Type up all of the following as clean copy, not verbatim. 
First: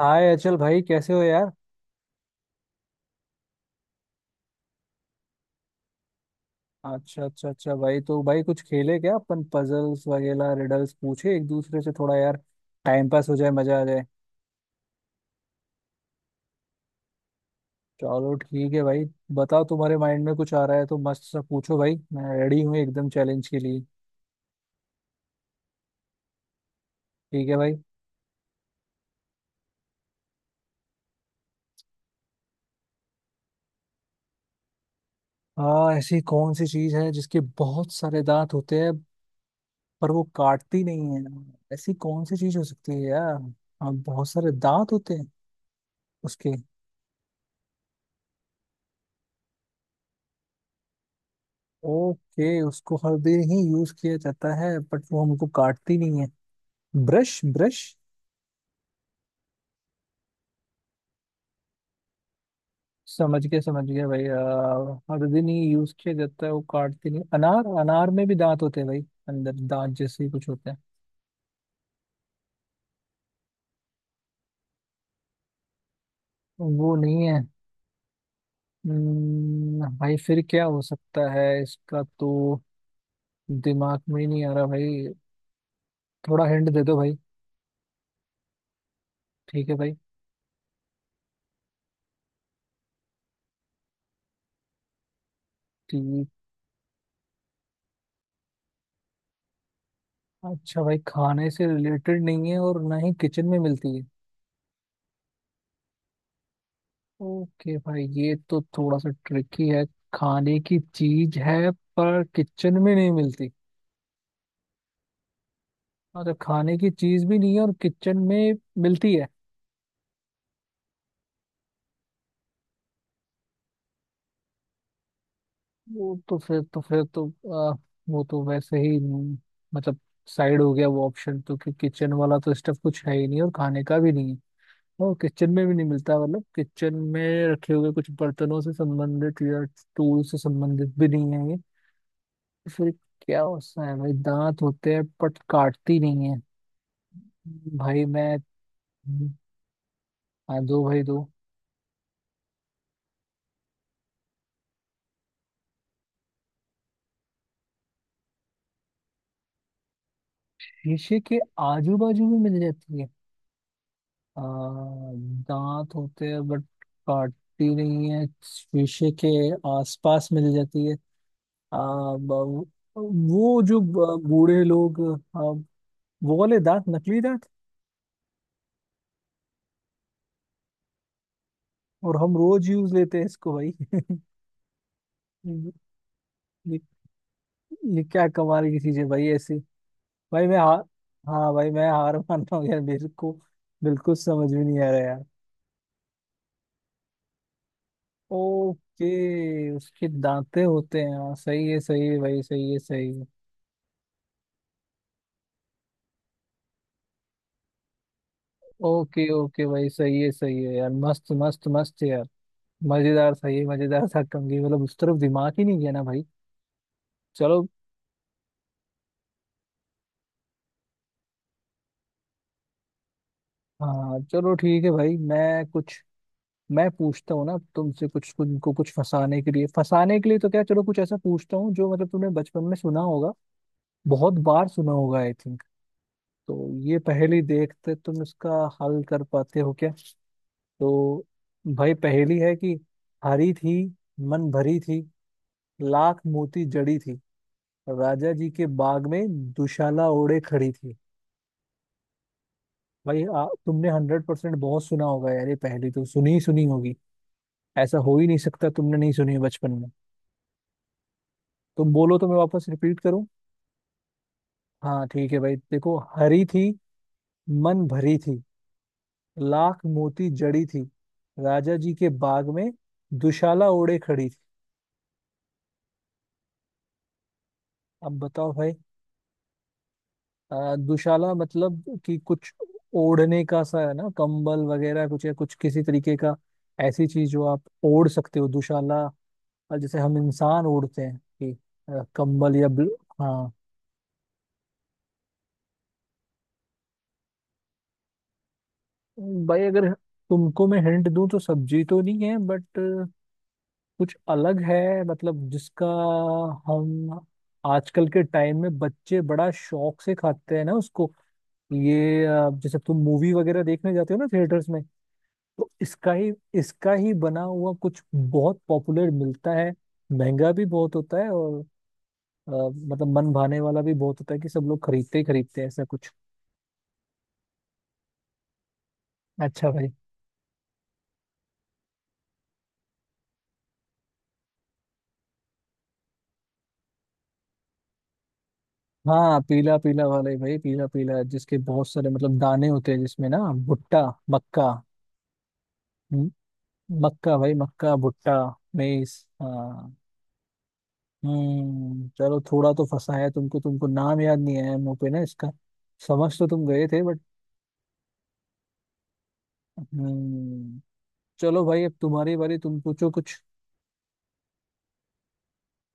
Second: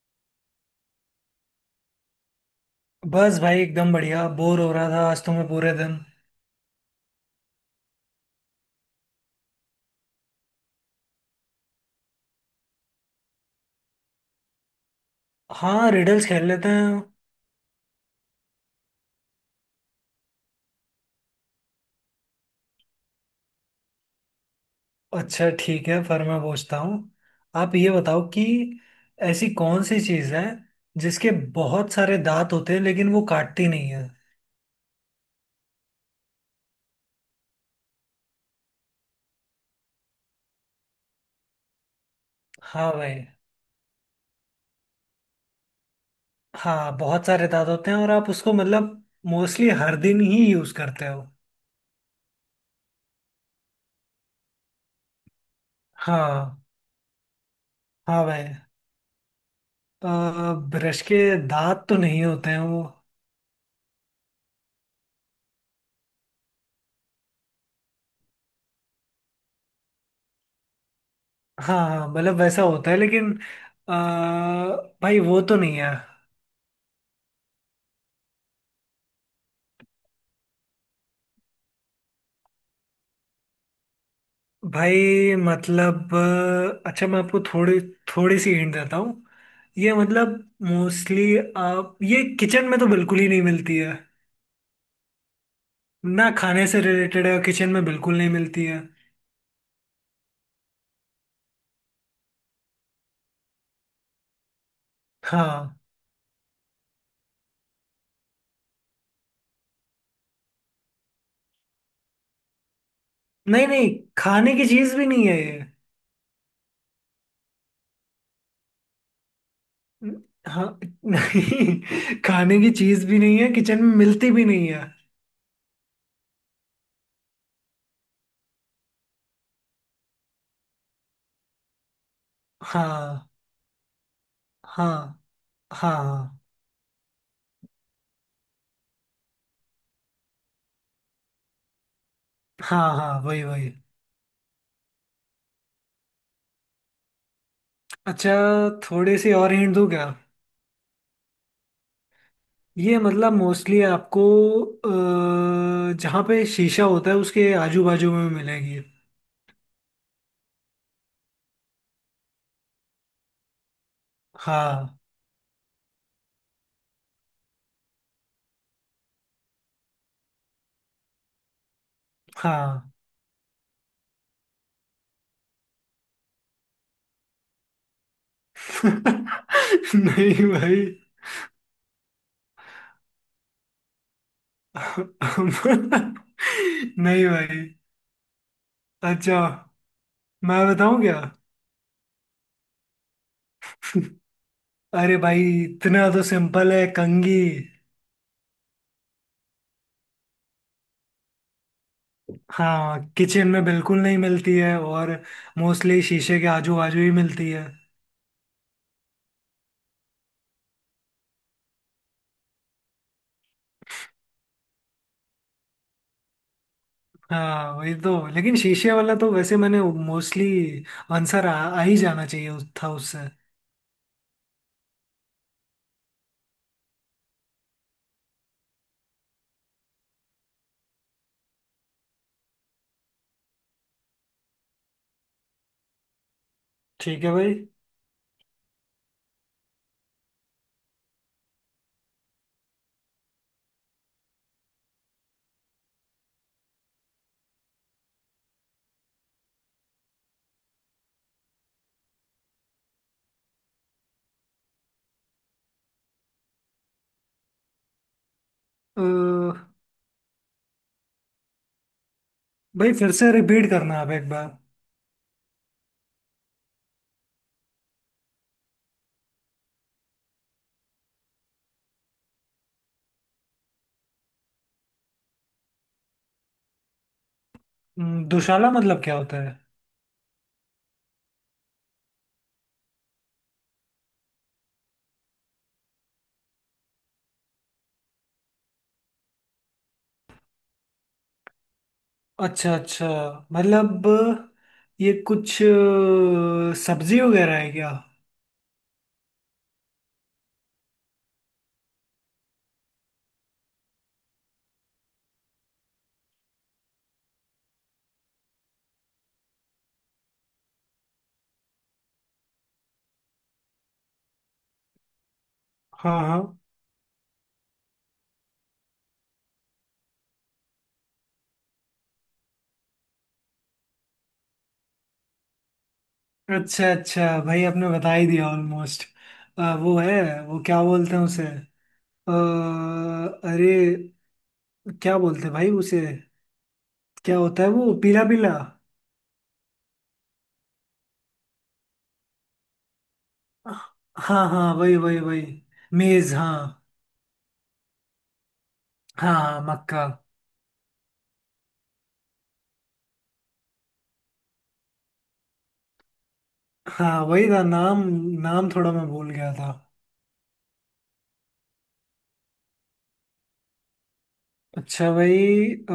हाय अचल भाई, कैसे हो यार। बस भाई एकदम बढ़िया बोर हो रहा था आज तो मैं पूरे दिन। अच्छा अच्छा अच्छा भाई, तो भाई कुछ खेले क्या अपन? पजल्स वगैरह रिडल्स पूछे एक दूसरे से, थोड़ा यार टाइम पास हो जाए, मजा आ जाए। हाँ, रिडल्स खेल लेते हैं। चलो ठीक है भाई। बताओ, तुम्हारे माइंड में कुछ आ रहा है तो मस्त सा पूछो भाई, मैं रेडी हूँ एकदम चैलेंज के लिए। अच्छा ठीक है, फिर मैं पूछता हूँ। ठीक है भाई। आप ये बताओ कि ऐसी कौन सी चीज़ है जिसके बहुत सारे दांत होते हैं लेकिन वो काटती नहीं है। हाँ, ऐसी कौन सी चीज है जिसके बहुत सारे दांत होते हैं पर वो काटती नहीं है। ऐसी कौन सी चीज हो हाँ सकती है भाई। यार। हाँ, बहुत सारे दांत होते हैं उसके। हाँ, बहुत सारे दांत होते हैं और आप उसको मतलब मोस्टली हर दिन ही यूज़ करते हो। ओके, उसको हर दिन ही यूज किया जाता है बट वो हमको काटती नहीं है। हाँ। Brush, brush. हाँ भाई, ब्रश के दांत तो नहीं होते हैं वो। समझ गया भाई, हर दिन ही यूज किया जाता है, वो काटती नहीं। अनार, अनार में भी दांत होते हैं भाई, अंदर दांत जैसे ही कुछ होते हैं। हाँ हाँ, मतलब वैसा होता है लेकिन अ, भाई वो तो नहीं है। वो नहीं है। भाई फिर क्या हो सकता है इसका, तो दिमाग में ही नहीं आ रहा भाई। भाई मतलब थोड़ा हिंट दे दो अच्छा भाई। मैं आपको थोड़ी थोड़ी सी हिंट देता हूँ। ठीक है ये भाई। मतलब मोस्टली आप ये किचन में तो बिल्कुल ही नहीं मिलती है। ठीक। ना खाने से रिलेटेड है और किचन में बिल्कुल नहीं मिलती है। अच्छा भाई, खाने से रिलेटेड नहीं है और ना ही किचन में मिलती है। हाँ। ओके भाई, ये तो थोड़ा सा ट्रिकी है। खाने की चीज है पर किचन में नहीं मिलती। नहीं नहीं, खाने की चीज भी नहीं है ये। अच्छा, खाने की चीज भी नहीं है और किचन में मिलती है। न- हाँ। नहीं, खाने की चीज भी नहीं है, किचन में मिलती भी नहीं है। वो तो फिर तो आ, वो तो वैसे ही मतलब साइड हो गया वो ऑप्शन, तो कि किचन वाला तो स्टफ कुछ है ही हाँ नहीं और खाने का भी नहीं है और हाँ किचन में भी नहीं मिलता, हाँ मतलब किचन में रखे हुए कुछ बर्तनों से संबंधित या टूल से संबंधित भी नहीं है ये। तो हाँ फिर हाँ हाँ, क्या वही वही। होता है भाई, दांत होते हैं बट काटती नहीं है। भाई अच्छा, मैं। थोड़ी सी और हिंट दूँ क्या? हाँ, दो भाई दो। ये मतलब मोस्टली आपको जहाँ पे शीशा होता है उसके आजू बाजू में मिलेगी। शीशे के आजू बाजू में मिल जाती है। आ, हाँ। दांत होते हैं बट काटती नहीं है, शीशे के आसपास मिल जाती है। आ, ब- हाँ। वो जो बूढ़े लोग, आ, वो वाले दांत, नकली दांत, नहीं भाई। और हम रोज यूज लेते हैं इसको भाई ये, नहीं भाई। ये क्या कमाल की चीज है भाई अच्छा ऐसी। भाई मैं मैं हार बताऊं क्या? हाँ भाई, मैं हार मान रहा हूँ यार, मेरे को बिल्कुल समझ में नहीं आ रहा। अरे भाई, इतना तो सिंपल है, कंघी। ओके, उसके दांते होते हैं, हाँ सही है भाई, सही है हाँ, सही है। किचन में बिल्कुल नहीं मिलती है और मोस्टली शीशे के आजू बाजू ही मिलती है। ओके ओके भाई, सही है यार, मस्त मस्त मस्त है यार। मजेदार, सही है, मजेदार था कंगी, मतलब उस तरफ दिमाग ही नहीं गया ना भाई। चलो। हाँ वही तो, लेकिन शीशे वाला तो वैसे मैंने मोस्टली आंसर आ ही जाना चाहिए था उससे। हाँ चलो ठीक है भाई, मैं पूछता हूँ ना तुमसे कुछ, तुमको कुछ फंसाने के लिए, तो क्या चलो कुछ ऐसा पूछता हूँ जो मतलब तुमने बचपन में सुना होगा, बहुत बार सुना होगा आई थिंक। तो ये ठीक है पहेली भाई। देखते तुम इसका हल कर पाते हो क्या। तो भाई पहेली है कि हरी थी, मन भरी थी, लाख मोती जड़ी थी, राजा जी के बाग में दुशाला ओढ़े खड़ी थी। भाई तुमने 100% बहुत सुना होगा यार ये पहेली, तो सुनी ही सुनी होगी, ऐसा हो ही नहीं सकता तुमने अ, नहीं सुनी हो बचपन में। तो बोलो तो मैं वापस भाई रिपीट फिर करूं। से रिपीट करना आप एक बार। हाँ ठीक है भाई, देखो, हरी थी, मन भरी थी, लाख मोती जड़ी थी, राजा जी के बाग में दुशाला ओढ़े खड़ी थी। अब बताओ दुशाला भाई। मतलब क्या होता है? दुशाला मतलब कि कुछ ओढ़ने का सा है ना, कंबल वगैरह कुछ, या कुछ किसी तरीके का ऐसी चीज जो आप ओढ़ सकते हो, दुशाला। और जैसे हम इंसान ओढ़ते हैं कि कंबल या अच्छा ब्ल...। अच्छा। हाँ। मतलब ये कुछ सब्जी वगैरह है क्या? भाई अगर तुमको मैं हिंट दूं तो सब्जी तो नहीं है बट कुछ अलग है, मतलब जिसका हम आजकल के टाइम में बच्चे बड़ा शौक से खाते हैं ना उसको। ये जैसे तुम मूवी वगैरह देखने जाते हो ना थिएटर्स में, तो हाँ हाँ। इसका ही बना हुआ कुछ बहुत पॉपुलर मिलता है, महंगा भी बहुत होता है, और मतलब मन भाने वाला भी बहुत होता है कि सब लोग खरीदते ही खरीदते हैं ऐसा कुछ। अच्छा, अच्छा भाई आपने बता ही दिया ऑलमोस्ट। अच्छा भाई। वो है, वो क्या बोलते हैं उसे? अ, अरे, क्या बोलते हैं भाई उसे? क्या होता है वो, पीला पीला। हाँ पीला पीला वाले भाई, पीला पीला जिसके बहुत सारे मतलब दाने होते हैं जिसमें ना, भुट्टा, हाँ मक्का। हाँ, वही वही वही। हम्म, मेज हाँ। मक्का भाई, मक्का, भुट्टा, मेस, हाँ हाँ, हाँ। मक्का। हम्म। चलो थोड़ा तो फंसाया तुमको, तुमको नाम याद नहीं आया मुंह पे ना इसका, समझ तो तुम गए थे बट। हाँ वही था नाम, नाम थोड़ा मैं भूल गया था। हम्म। चलो भाई, अब तुम्हारी बारी, तुम पूछो कुछ। अच्छा भाई, अ,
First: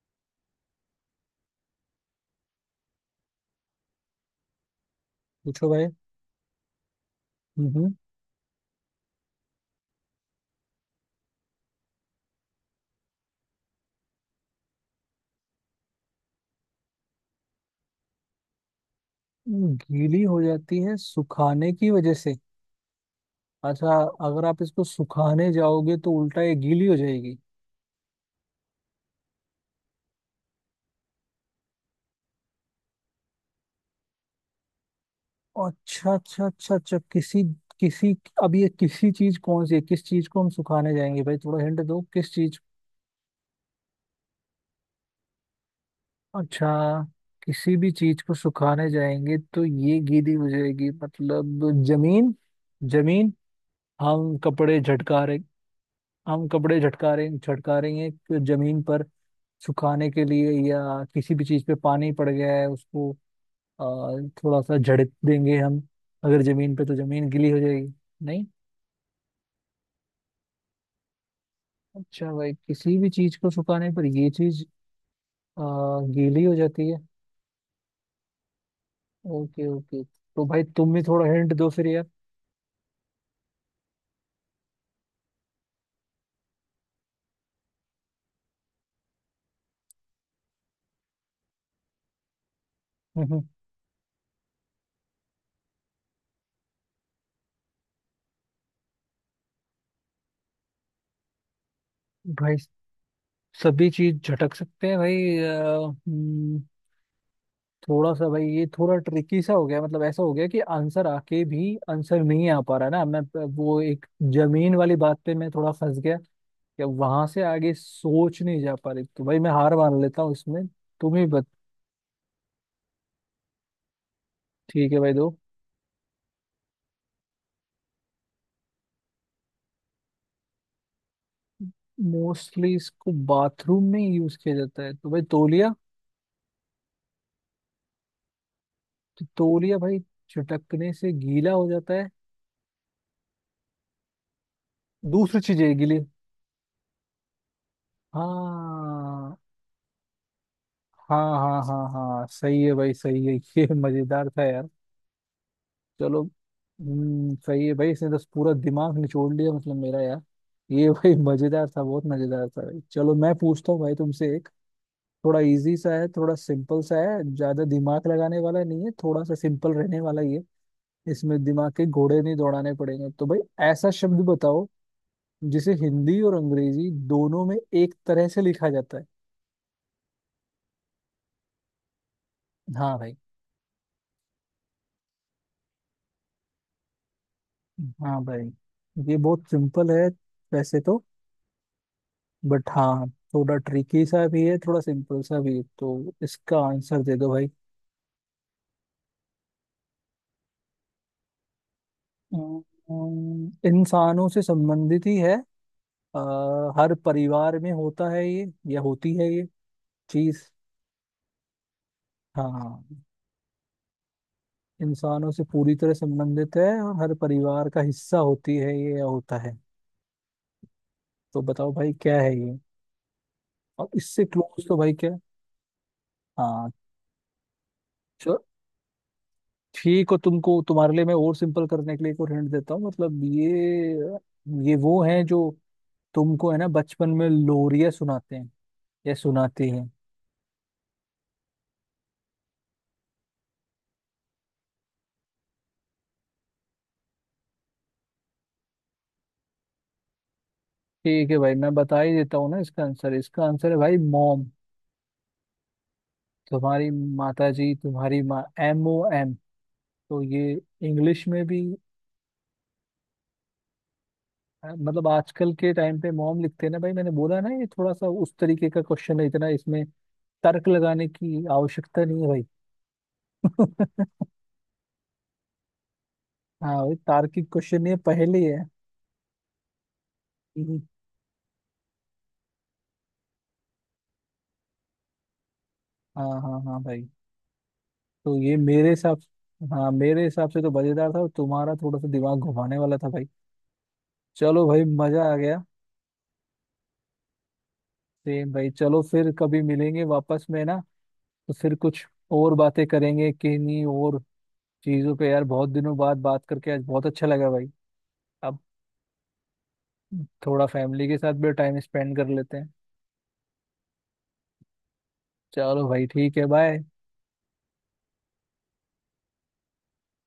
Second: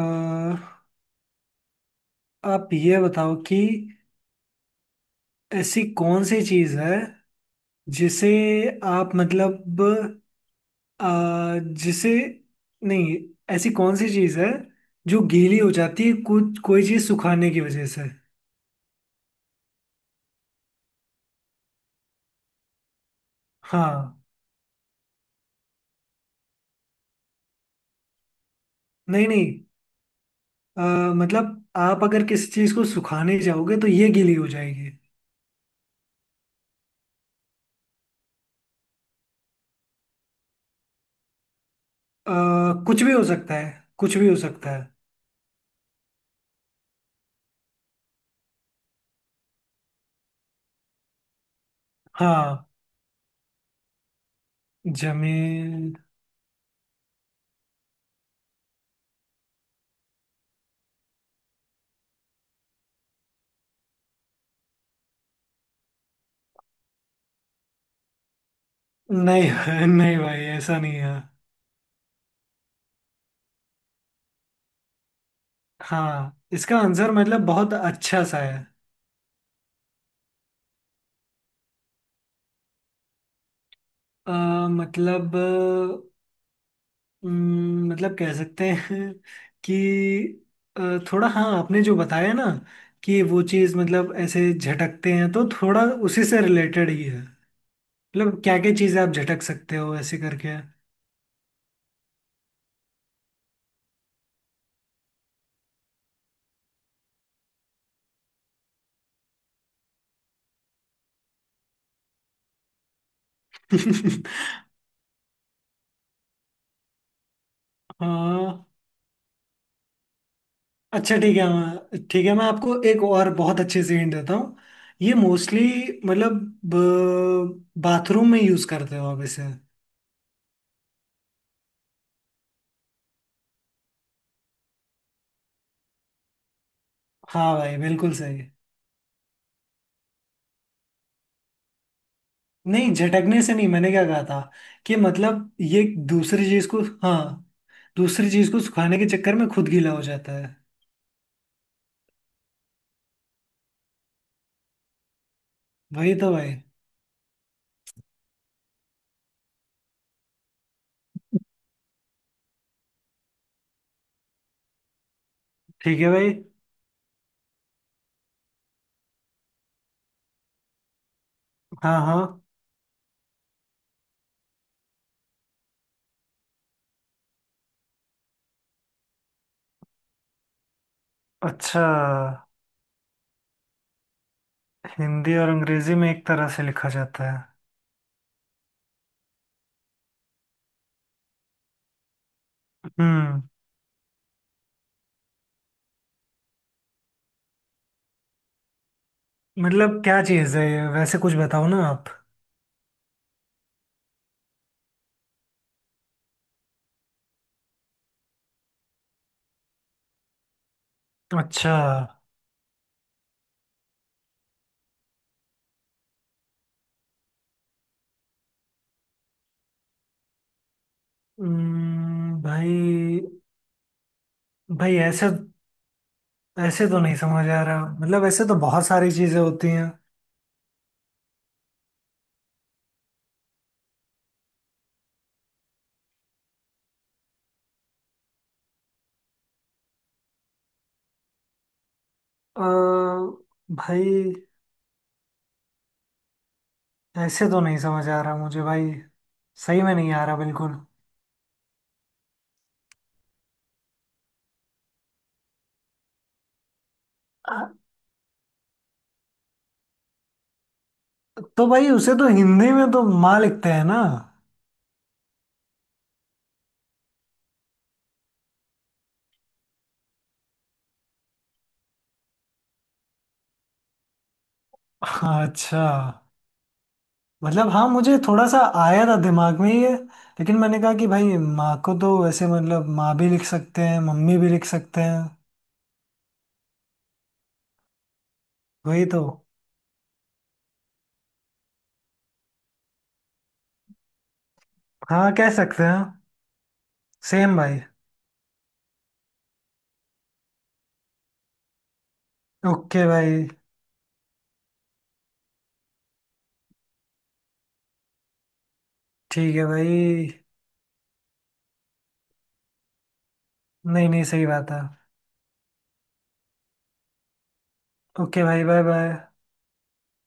आप ये बताओ कि पूछो ऐसी भाई। कौन सी चीज है हम्म। जिसे आप मतलब अ, जिसे नहीं ऐसी कौन सी चीज है जो गीली हो जाती है कुछ कोई चीज सुखाने की वजह से। गीली हो जाती है सुखाने की वजह से, अच्छा। हाँ। अगर आप इसको सुखाने जाओगे तो उल्टा ये गीली हो जाएगी। नहीं नहीं, मतलब आप अगर किसी चीज को सुखाने जाओगे तो ये गीली हो जाएगी। अच्छा अच्छा अच्छा अच्छा, किसी किसी अब ये किसी चीज कौन सी है, किस चीज को हम सुखाने जाएंगे भाई, थोड़ा हिंट दो अ, किस चीज। कुछ भी हो सकता है, कुछ भी हो सकता है। अच्छा, किसी भी चीज को सुखाने जाएंगे तो ये गीली हो जाएगी, मतलब जमीन। हाँ, जमीन, हम कपड़े झटका रहे, जमीन। झटका रही हैं कि जमीन पर सुखाने के लिए, या किसी भी चीज पे पानी पड़ गया है उसको अ, थोड़ा सा झड़क देंगे हम, अगर जमीन पे, तो जमीन गीली हो जाएगी, नहीं? नहीं। नहीं भाई, ऐसा नहीं है। अच्छा भाई, किसी भी चीज को सुखाने पर ये चीज अ, हाँ, गीली हो इसका जाती है। आंसर मतलब बहुत अच्छा सा है। ओके ओके, तो भाई तुम भी थोड़ा हिंट दो फिर यार। अ, मतलब मतलब कह सकते हैं कि अ, थोड़ा हाँ आपने जो बताया ना कि हम्म, वो हम्म। चीज़ मतलब ऐसे झटकते हैं तो थोड़ा उसी से रिलेटेड ही है। मतलब क्या क्या चीज़ें आप झटक सकते हो ऐसे करके। भाई सभी चीज झटक सकते हैं भाई। थोड़ा सा भाई, ये थोड़ा ट्रिकी सा हो गया, मतलब ऐसा हो गया कि आंसर आके भी आंसर नहीं आ पा रहा ना। मैं वो एक जमीन वाली बात पे मैं थोड़ा फंस गया, या वहां से आगे सोच नहीं हाँ, जा पा रही, तो भाई मैं हार मान लेता हूँ इसमें। अच्छा तुम ही ठीक बत। है, मैं आपको एक और बहुत अच्छे से हिंट देता हूँ। ठीक है भाई, ये दो। मोस्टली मतलब बाथरूम में यूज करते हो आप इसे। मोस्टली इसको बाथरूम में यूज किया जाता है तो भाई, तौलिया। हाँ भाई, बिल्कुल सही। तो तौलिया भाई चटकने से गीला हो जाता है? नहीं, झटकने से नहीं, मैंने क्या कहा था कि दूसरी मतलब चीज है ये गीली। दूसरी चीज को। हाँ, दूसरी चीज को सुखाने के हाँ चक्कर में खुद गीला हो जाता है। हाँ हाँ हाँ हाँ, सही है भाई सही है ये मजेदार था यार। वही चलो, तो भाई। सही है भाई, इसने तो पूरा दिमाग निचोड़ लिया मतलब मेरा यार ये भाई मजेदार था, बहुत मजेदार था भाई। चलो मैं पूछता हूँ भाई तुमसे एक, थोड़ा इजी सा ठीक है, है भाई। थोड़ा सिंपल सा है, ज्यादा दिमाग लगाने वाला नहीं है, थोड़ा सा सिंपल रहने वाला ये, इसमें दिमाग के हाँ घोड़े नहीं हाँ। दौड़ाने पड़ेंगे, तो भाई, ऐसा शब्द बताओ जिसे हिंदी और अंग्रेजी दोनों में एक तरह से लिखा जाता है। अच्छा, हाँ भाई। हिंदी और अंग्रेजी में एक तरह से लिखा जाता है। हाँ भाई, ये बहुत सिंपल है वैसे तो, बट हाँ हम्म। थोड़ा ट्रिकी सा भी है, थोड़ा सिंपल सा भी है, तो इसका आंसर दे दो भाई। मतलब क्या चीज है ये, वैसे कुछ बताओ ना आप। इंसानों से संबंधित ही है, अ, हर परिवार में होता है ये, या होती है ये चीज। अच्छा। हाँ, इंसानों से पूरी तरह संबंधित है और हर परिवार का हिस्सा होती है ये या होता है, तो बताओ भाई क्या है ये। भाई। और इससे क्लोज तो भाई भाई क्या। ऐसे, हाँ। ऐसे तो नहीं समझ आ रहा, मतलब चलो ऐसे तो बहुत सारी चीजें होती हैं। ठीक हो, तुमको तुम्हारे लिए मैं और सिंपल करने के लिए एक और हिंट देता हूँ। मतलब ये वो है जो तुमको है ना बचपन में लोरिया सुनाते हैं, या सुनाती है। अ, भाई ऐसे तो नहीं समझ आ रहा मुझे भाई, सही में नहीं आ रहा बिल्कुल। ठीक है भाई, मैं बता ही देता हूँ ना इसका आंसर। इसका आंसर है भाई मॉम, तुम्हारी माता अ, जी, तुम्हारी माँ, एम ओ एम, तो ये इंग्लिश में भी। तो भाई उसे तो हिंदी में तो माँ लिखते हैं ना। मतलब आजकल के टाइम पे मॉम लिखते हैं ना भाई, मैंने बोला ना ये थोड़ा सा उस तरीके का क्वेश्चन है, इतना इसमें तर्क लगाने की आवश्यकता नहीं है भाई हाँ, अच्छा। हाँ भाई, तार्किक मतलब क्वेश्चन हाँ, ये मुझे पहले ही थोड़ा सा है। आया था दिमाग में ये, लेकिन मैंने हम्म। कहा कि भाई माँ को तो वैसे मतलब माँ भी लिख सकते हैं, मम्मी भी लिख सकते हैं। हाँ हाँ हाँ भाई, तो ये मेरे वही हिसाब तो। हाँ मेरे हिसाब से तो मजेदार था, और तुम्हारा थोड़ा सा दिमाग घुमाने वाला था भाई। चलो भाई, मजा हाँ, आ कह गया। सकते हैं। सेम भाई। सेम भाई। चलो फिर कभी मिलेंगे वापस में ना, तो फिर कुछ और बातें ओके करेंगे भाई। किन्हीं और चीजों पे यार। बहुत दिनों बाद बात करके आज बहुत अच्छा लगा भाई। अब ठीक है भाई। थोड़ा फैमिली के साथ भी टाइम स्पेंड कर लेते हैं। नहीं नहीं, सही बात है। चलो भाई ठीक है, बाय। ओके भाई, बाय बाय।